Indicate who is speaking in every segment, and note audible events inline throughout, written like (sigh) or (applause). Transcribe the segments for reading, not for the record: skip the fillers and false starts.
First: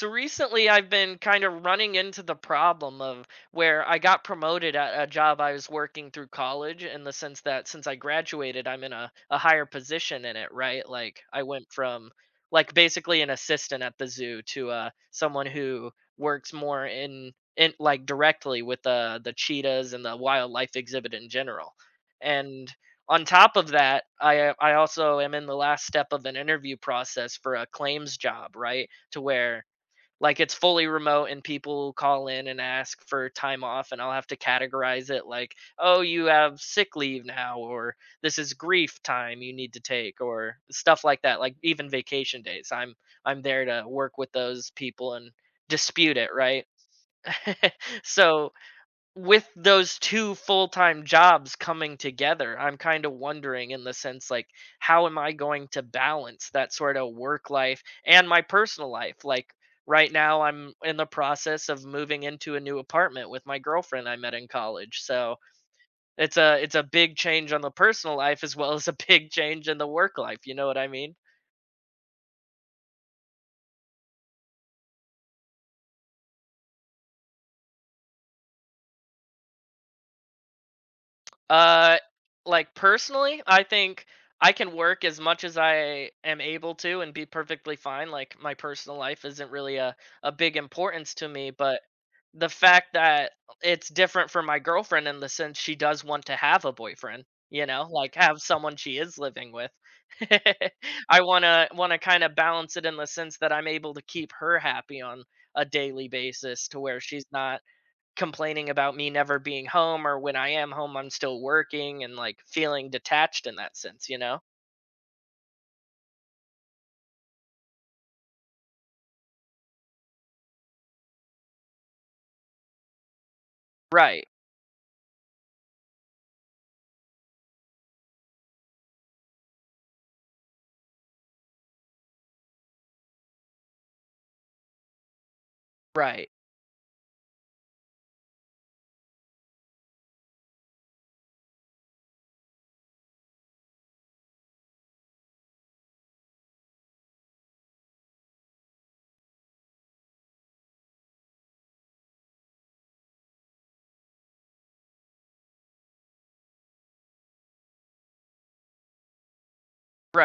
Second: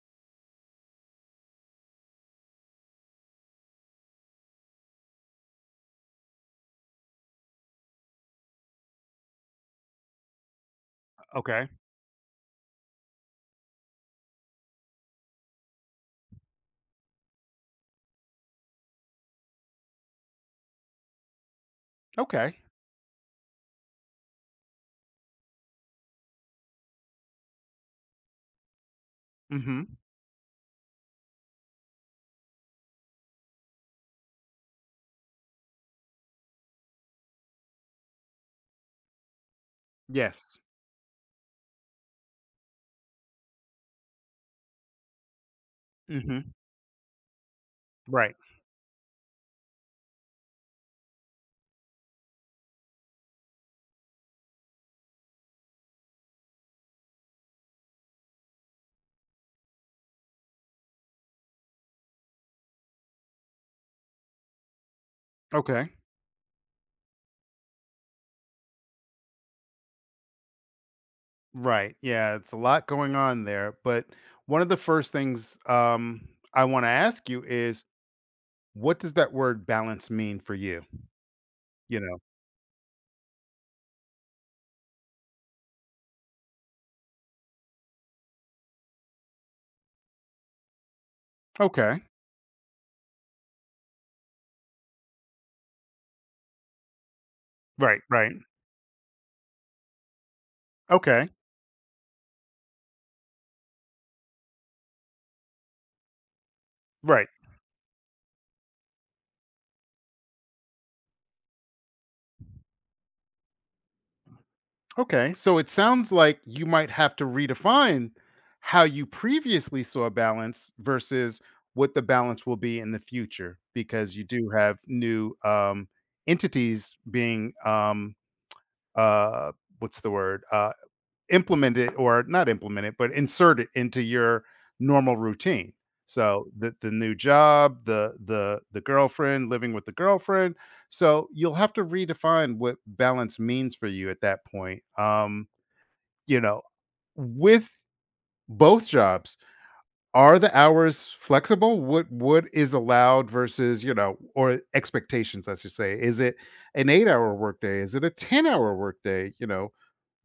Speaker 1: So recently, I've been kind of running into the problem of where I got promoted at a job I was working through college in the sense that since I graduated, I'm in a higher position in it, right? Like, I
Speaker 2: Okay.
Speaker 1: went from like basically an assistant at the zoo to someone who works more in like directly with the cheetahs and the wildlife exhibit in general.
Speaker 2: Okay.
Speaker 1: And on top of that, I also am in the last step of an interview process for a claims job, right? To where
Speaker 2: Mhm.
Speaker 1: like, it's fully remote and people call in and ask for time off, and I'll have to categorize it like, "Oh, you have sick leave now," or "This is grief time you need to take,"
Speaker 2: Yes.
Speaker 1: or stuff like that, like even vacation days. I'm there to work with those people and dispute it,
Speaker 2: Mhm.
Speaker 1: right? (laughs)
Speaker 2: Right.
Speaker 1: So with those 2 full-time jobs coming together, I'm kinda wondering in the sense, like, how am I going to balance that sort of work life and my personal life? Like, right now, I'm in the process of moving into a new apartment with my girlfriend I met in college, so
Speaker 2: Okay.
Speaker 1: it's a big change on the personal life as well as a big change in the work life, you know what I mean?
Speaker 2: Right. Yeah, it's a lot going on there, but one of the first things, I wanna ask you is, what does that word balance mean for you?
Speaker 1: Uh,
Speaker 2: You know?
Speaker 1: like personally, I think I can work as much as I am able to and be perfectly fine. Like my personal life isn't really a big importance to me, but
Speaker 2: Okay.
Speaker 1: the fact that it's different for my girlfriend in the sense she does want to have a boyfriend, you know,
Speaker 2: Right,
Speaker 1: like
Speaker 2: right.
Speaker 1: have someone she is living with. (laughs) I
Speaker 2: Okay.
Speaker 1: want to want to kind of balance it in the sense that I'm able to keep her happy on a daily basis to where she's
Speaker 2: Right.
Speaker 1: not complaining about me never being home or when I am home I'm still working and like feeling detached in that sense, you know?
Speaker 2: Okay. So it sounds like you might have to redefine how you previously saw balance versus what the balance will be in the future because you
Speaker 1: Right.
Speaker 2: do have new, entities being, uh what's the word, implement it or not implement it but insert it into your normal routine.
Speaker 1: Right.
Speaker 2: So the new job, the girlfriend, living with the girlfriend. So you'll have to redefine what balance means for you at that point, you know with both jobs. Are the hours flexible? What is allowed versus, or expectations, let's just say. Is it an 8-hour workday? Is it a 10-hour workday? You know,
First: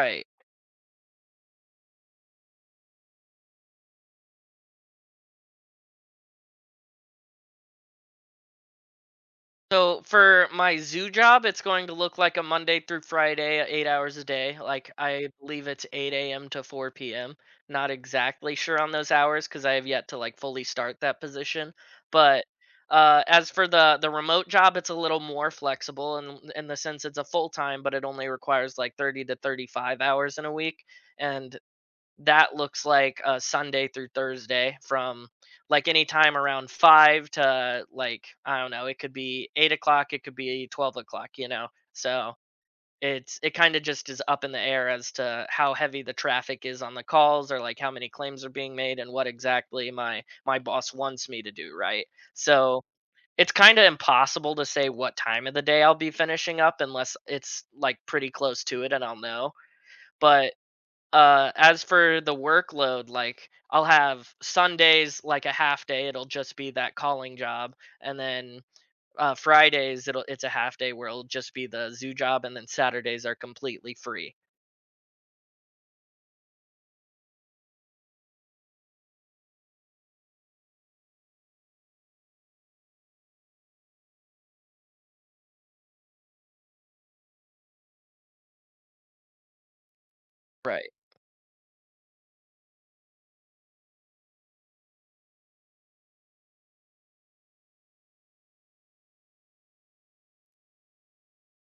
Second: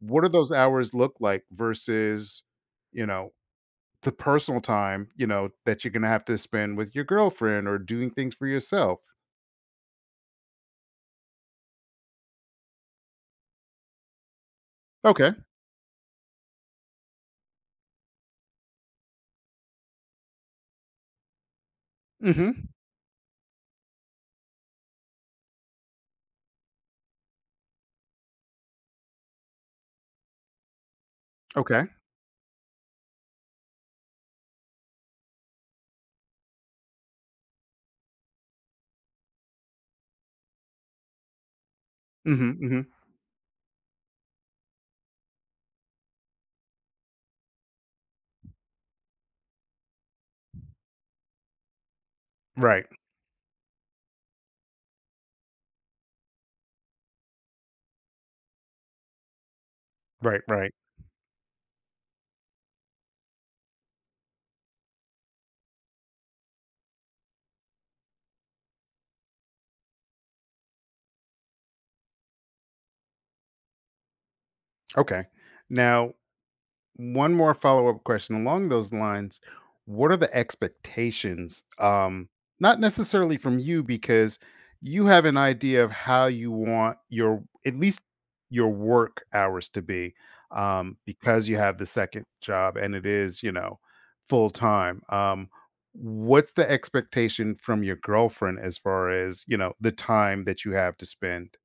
Speaker 2: what do those hours look like versus, you know, the personal time, that you're gonna have to spend with your girlfriend or doing things for yourself?
Speaker 1: So for my zoo job, it's going to look like a Monday through Friday, 8 hours a day. Like I
Speaker 2: Okay.
Speaker 1: believe it's 8 a.m. to 4 p.m. Not exactly sure on those hours because I have yet to like fully start that position. But
Speaker 2: Mhm.
Speaker 1: as for the remote job, it's a little more flexible in the sense it's a full time, but it only requires like 30 to 35 hours in a week. And
Speaker 2: Okay.
Speaker 1: that looks like, Sunday through Thursday from, like, any time around 5 to, like, I don't know, it could be 8 o'clock. It could be 12 o'clock. You know? So,
Speaker 2: Mhm, mhm.
Speaker 1: it's it kinda just is up in the air as to how heavy the traffic is on the calls or, like, how many claims are being made and what exactly my my boss wants me to do, right? So,
Speaker 2: Right.
Speaker 1: it's kinda impossible to say what time of the day I'll be finishing up unless it's, like, pretty close to it and I'll know,
Speaker 2: Right,
Speaker 1: but
Speaker 2: right.
Speaker 1: as for the workload, like I'll have Sundays like a half day, it'll just be that calling job, and then Fridays it's a half day where it'll just be the zoo job, and then Saturdays are completely free.
Speaker 2: Okay. Now, one more follow-up question along those lines. What are the expectations, not necessarily from you because you have an idea of how you want your, at least your work hours, to be,
Speaker 1: Right.
Speaker 2: because you have the second job and it is full time. What's the expectation from your girlfriend as far as the time that you have to spend?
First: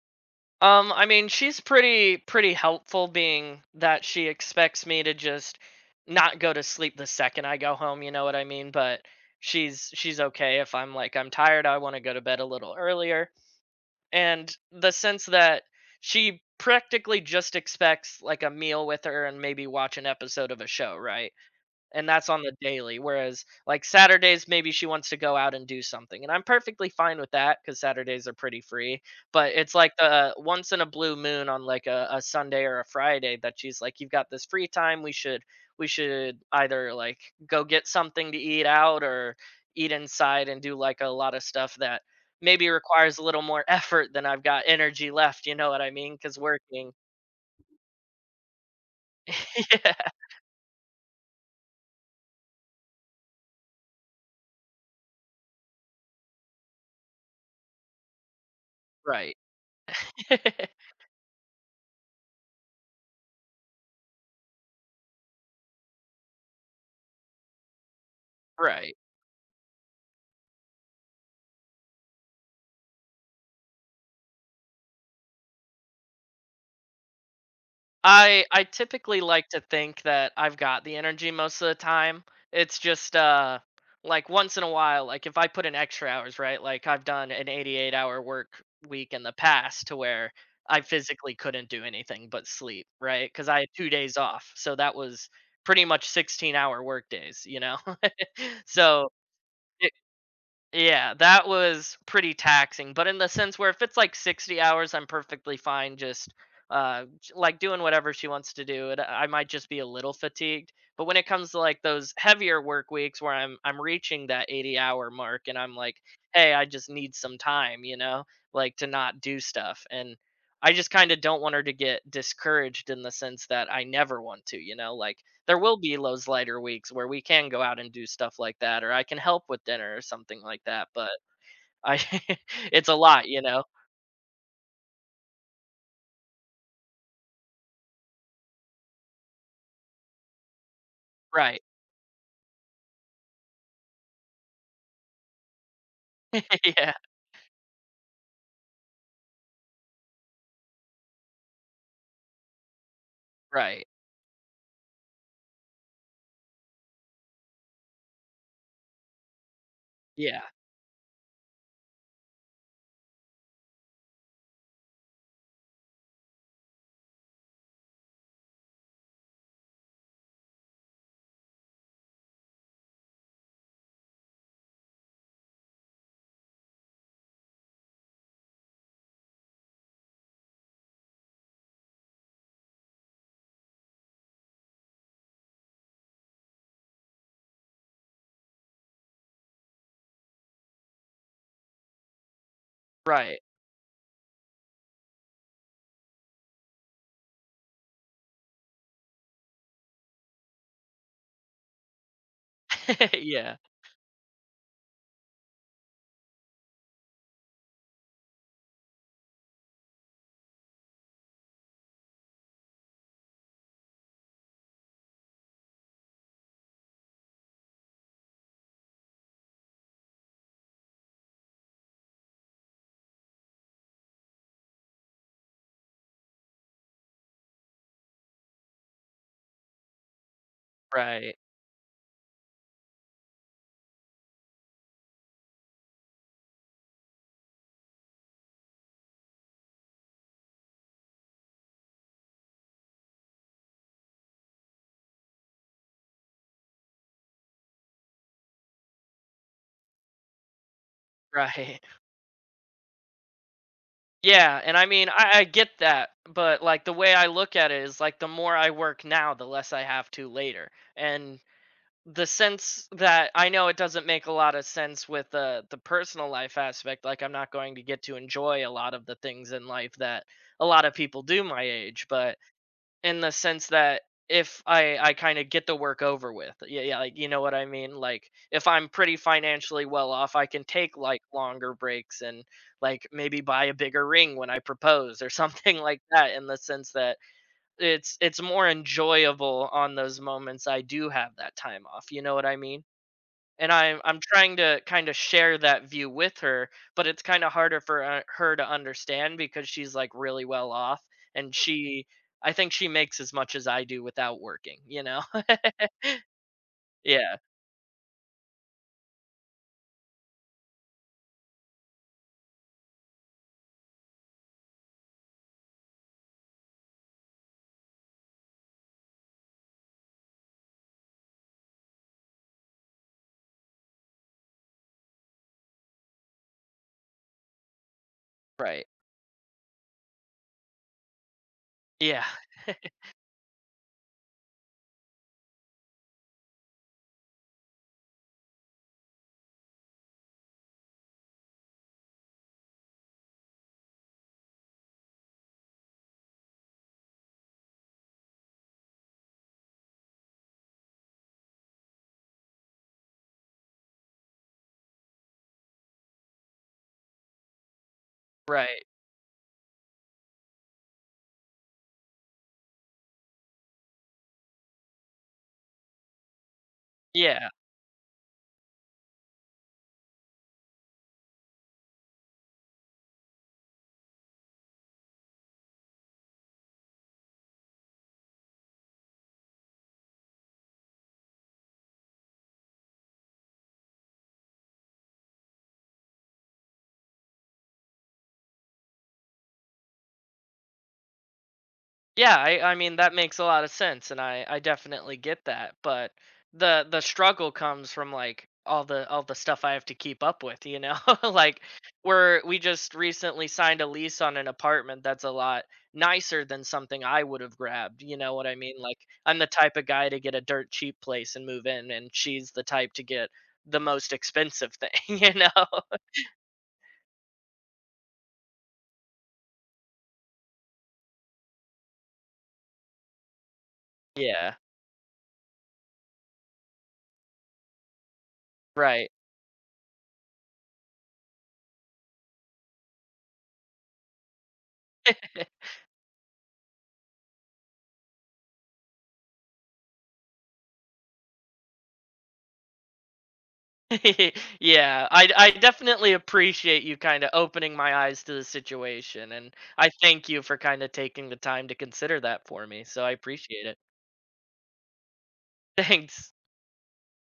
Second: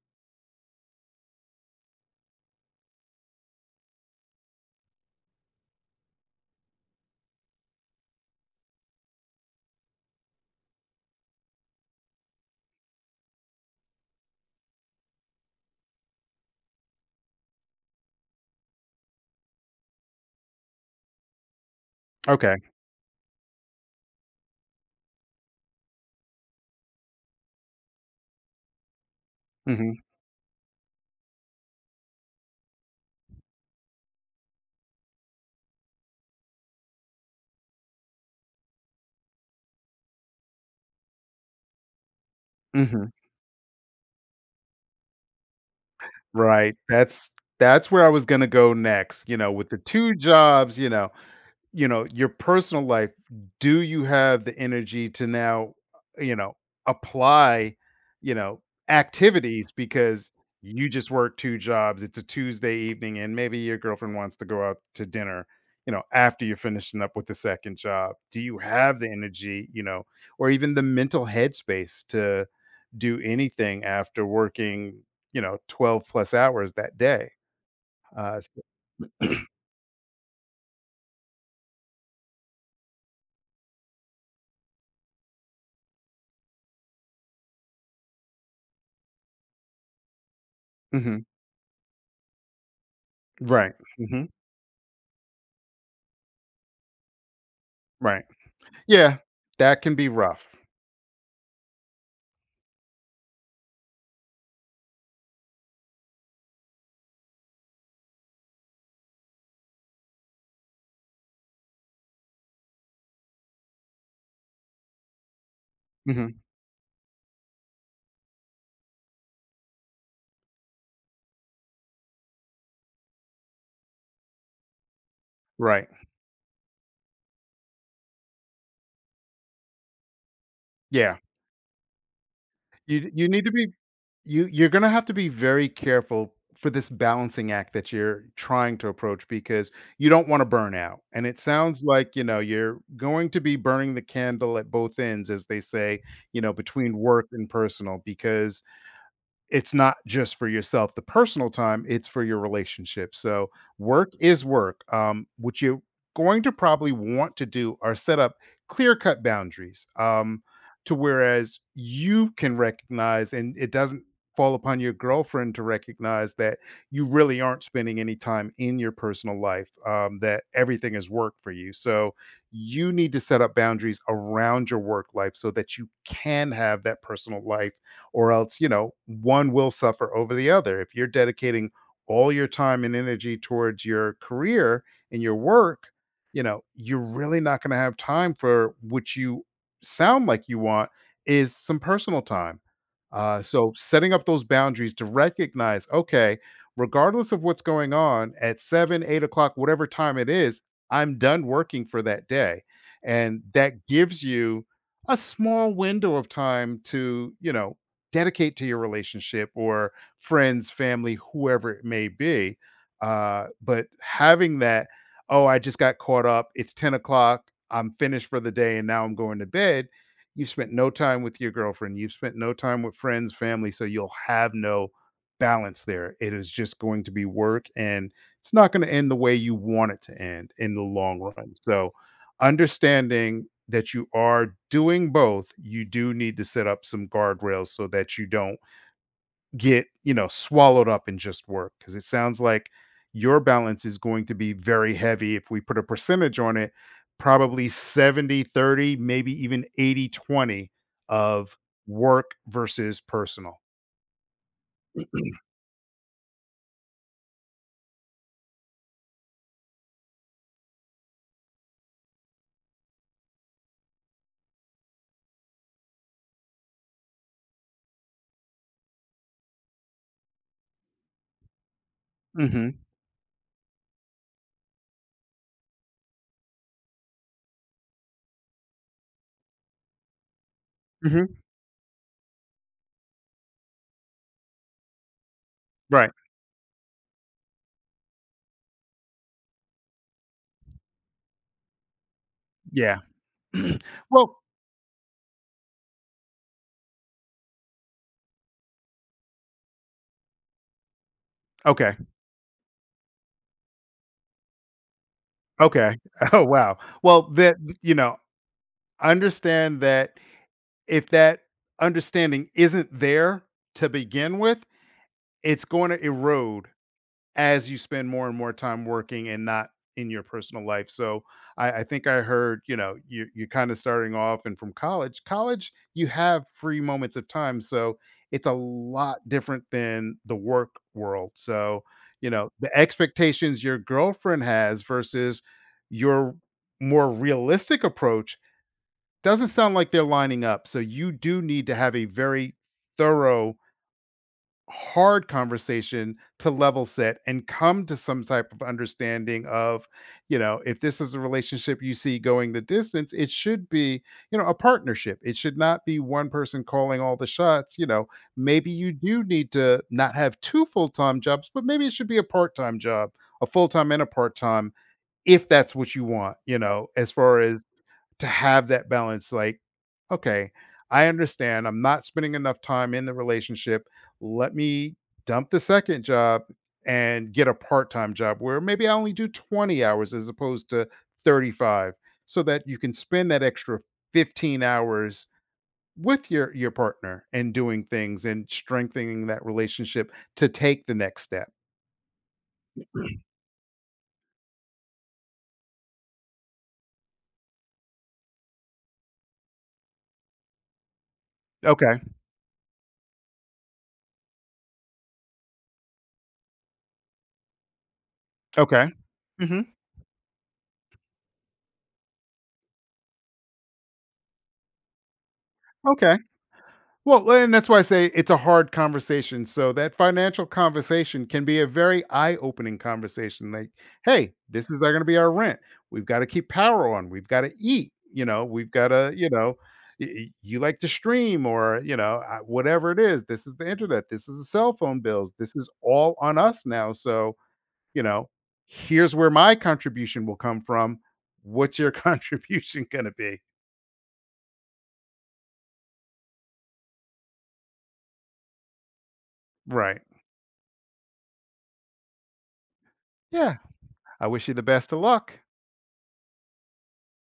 Speaker 1: I mean, she's pretty helpful, being that she expects me to just not go to sleep the second I go home. You know what I mean? But she's okay if I'm like I'm tired, I want to go to bed a little earlier. And the sense that she practically just expects like a meal with her and maybe watch an episode of a show, right? And that's on the
Speaker 2: Okay.
Speaker 1: daily. Whereas like Saturdays, maybe she wants to go out and do something, and I'm perfectly fine with that because Saturdays are pretty free. But it's like
Speaker 2: Mhm,
Speaker 1: the once in a blue moon on like a Sunday or a Friday that she's like, "You've got this free time. We should either like go get something to eat out or eat inside and do like a lot of stuff that." Maybe
Speaker 2: mhm.
Speaker 1: requires a little more (laughs) effort than I've got energy left. You know what I mean? Because
Speaker 2: Right,
Speaker 1: working,
Speaker 2: that's where I was gonna go next,
Speaker 1: (laughs)
Speaker 2: with the
Speaker 1: yeah,
Speaker 2: 2 jobs, your personal life, do you have the energy to now, uh, you know, apply, you know,
Speaker 1: right,
Speaker 2: activities because
Speaker 1: (laughs)
Speaker 2: you just work two jobs. It's a Tuesday evening and maybe your girlfriend wants to go out to dinner, after you're finishing up with the second job. Do you
Speaker 1: right.
Speaker 2: have the energy, or even the mental headspace to do anything after working, 12 plus hours that day? Uh,
Speaker 1: I
Speaker 2: so-
Speaker 1: typically
Speaker 2: (clears throat)
Speaker 1: like to think that I've got the energy most of the time. It's just like once in a while, like if I put in extra hours, right? Like I've done an 88-hour work week in the past to where I
Speaker 2: Mhm.
Speaker 1: physically couldn't do anything but sleep, right? Cuz I had
Speaker 2: Right.
Speaker 1: 2 days
Speaker 2: Hmm.
Speaker 1: off. So that was pretty much 16-hour work days, you know.
Speaker 2: Right.
Speaker 1: (laughs) So
Speaker 2: Yeah, that can be rough.
Speaker 1: yeah, that was pretty taxing, but in the sense where if it's like 60 hours, I'm perfectly fine just like doing whatever she wants to do. And I might just be a little fatigued. But when it comes to like those heavier work weeks where I'm reaching that 80-hour mark and I'm like,
Speaker 2: Mhm,
Speaker 1: "Hey, I just need some time, you know, like to not do stuff." And I just kind of don't want her to get discouraged in the sense that I never want to, you know, like there will
Speaker 2: right.
Speaker 1: be those lighter weeks where we can go out and do stuff like that, or I can help with dinner or something like that, but
Speaker 2: Yeah,
Speaker 1: I (laughs) it's a
Speaker 2: you you
Speaker 1: lot, you
Speaker 2: need to
Speaker 1: know?
Speaker 2: be you're gonna have to be very careful for this balancing act that you're trying to approach because you don't wanna burn out, and it
Speaker 1: Right.
Speaker 2: sounds like, you're going to be burning the candle at both ends, as they say,
Speaker 1: (laughs) Yeah,
Speaker 2: between work and personal, because it's not just for yourself, the personal time, it's for your relationship. So
Speaker 1: right.
Speaker 2: work is work. What you're going to probably want to do are set up clear cut boundaries,
Speaker 1: Yeah,
Speaker 2: to whereas you can recognize, and it doesn't fall upon your girlfriend to recognize, that you really aren't spending any time in your personal life, that everything is work for you. So you need to set up boundaries around your work life so that you can have that personal life, or else, one will suffer over the other. If you're dedicating all your time and energy towards your career and your work, you're really not going to have time for what you sound like you want is some personal time.
Speaker 1: right.
Speaker 2: So setting up those boundaries to recognize, okay, regardless of what's going on at seven, 8 o'clock, whatever time it is, I'm done working for that day.
Speaker 1: (laughs)
Speaker 2: And
Speaker 1: Yeah,
Speaker 2: that gives you a small window of time to, dedicate to your relationship or friends, family, whoever it may be. But having that, oh, I just got caught up, it's 10 o'clock, I'm finished for the day and now I'm going to bed. You spent no time with your girlfriend. You've spent no time with friends, family. So you'll have no balance there. It is just going to be work, and it's not going to end the way you want it to end in the long
Speaker 1: right,
Speaker 2: run. So, understanding that you are doing both, you do need to set up some guardrails so that you don't get, swallowed up in just work. Because it sounds like your balance is going to be very heavy. If we put a percentage on it, probably 70-30, maybe even 80-20 of
Speaker 1: right.
Speaker 2: work versus personal.
Speaker 1: Yeah, and I mean, I get that, but, like, the way I look at it is, like, the more I work now, the less I have to later, and the sense that I know it doesn't make a lot of sense with the personal life aspect. Like I'm not going to get to enjoy a lot of the things in life that a lot of people do my age, but
Speaker 2: Hmm,
Speaker 1: in the sense that if I kind of get the work over with, yeah, yeah, like you know what I mean. Like if I'm pretty financially well off, I can take like
Speaker 2: hmm.
Speaker 1: longer breaks and like maybe buy a bigger ring when I propose or (laughs) something like
Speaker 2: Right.
Speaker 1: that. In the sense that it's more enjoyable on those moments I do have that time off, you know what I mean?
Speaker 2: Yeah.
Speaker 1: And I'm
Speaker 2: (clears throat)
Speaker 1: I'm
Speaker 2: Well,
Speaker 1: trying to kind of share that view with her, but it's kind of harder for her to understand because she's like really well off and
Speaker 2: okay.
Speaker 1: she I think she makes as much as I do without working, you know? (laughs)
Speaker 2: Okay. (laughs) Oh, wow. Well,
Speaker 1: Yeah,
Speaker 2: that, you know, understand that. If that understanding isn't there to begin with, it's going to erode as you spend more and more time working and not in your personal life. So I think I heard, you're kind of starting off and from college. College, you have free moments of time. So it's a
Speaker 1: right.
Speaker 2: lot different than the work world. So,
Speaker 1: Yeah,
Speaker 2: the expectations your girlfriend has versus your more realistic approach doesn't sound like they're lining up. So you do need to have a very thorough, hard conversation to level set and come to some type of understanding of, if this is a relationship you see going the distance, it should be, a partnership. It should not be one person calling all the shots. Maybe
Speaker 1: right.
Speaker 2: you do need to not have two full time jobs, but maybe it should be a part time job, a full time and a part time, if that's what you want, as far
Speaker 1: Yeah.
Speaker 2: as to have that balance, like, okay, I understand I'm not spending enough time in the relationship. Let me dump the second job and get a part time job where maybe I only do 20 hours as opposed to 35 so that you can spend that extra 15 hours with your partner and doing things and strengthening that relationship to take the next step.
Speaker 1: Yeah, I mean that makes a lot of sense, and I definitely get that. But the struggle comes from like all the stuff I have to keep up with, you know. (laughs) Like
Speaker 2: Okay.
Speaker 1: we just recently signed a lease on an apartment that's a lot nicer than something I would have grabbed. You know what I mean?
Speaker 2: Okay.
Speaker 1: Like I'm the
Speaker 2: Hmm.
Speaker 1: type of guy to get a dirt cheap place and move in, and she's the type to get the most expensive thing. (laughs) You know?
Speaker 2: Okay. Well, and that's why I say it's a hard conversation. So that financial conversation can be a very eye-opening conversation. Like, hey,
Speaker 1: Yeah.
Speaker 2: this is going to be our rent. We've got to keep power on. We've got to eat. We've got
Speaker 1: Right.
Speaker 2: to, you like to stream or, whatever it is. This is the internet. This is the cell phone bills. This is all on us now. So, you know, here's where my contribution will come from. What's your (laughs) contribution going to be?
Speaker 1: (laughs) Yeah, I definitely appreciate you kind of opening my eyes to the situation, and I
Speaker 2: Right.
Speaker 1: thank you for kind of taking the time to consider that for me. So I
Speaker 2: Yeah.
Speaker 1: appreciate it.
Speaker 2: I wish you the best of luck.
Speaker 1: (laughs) Thanks.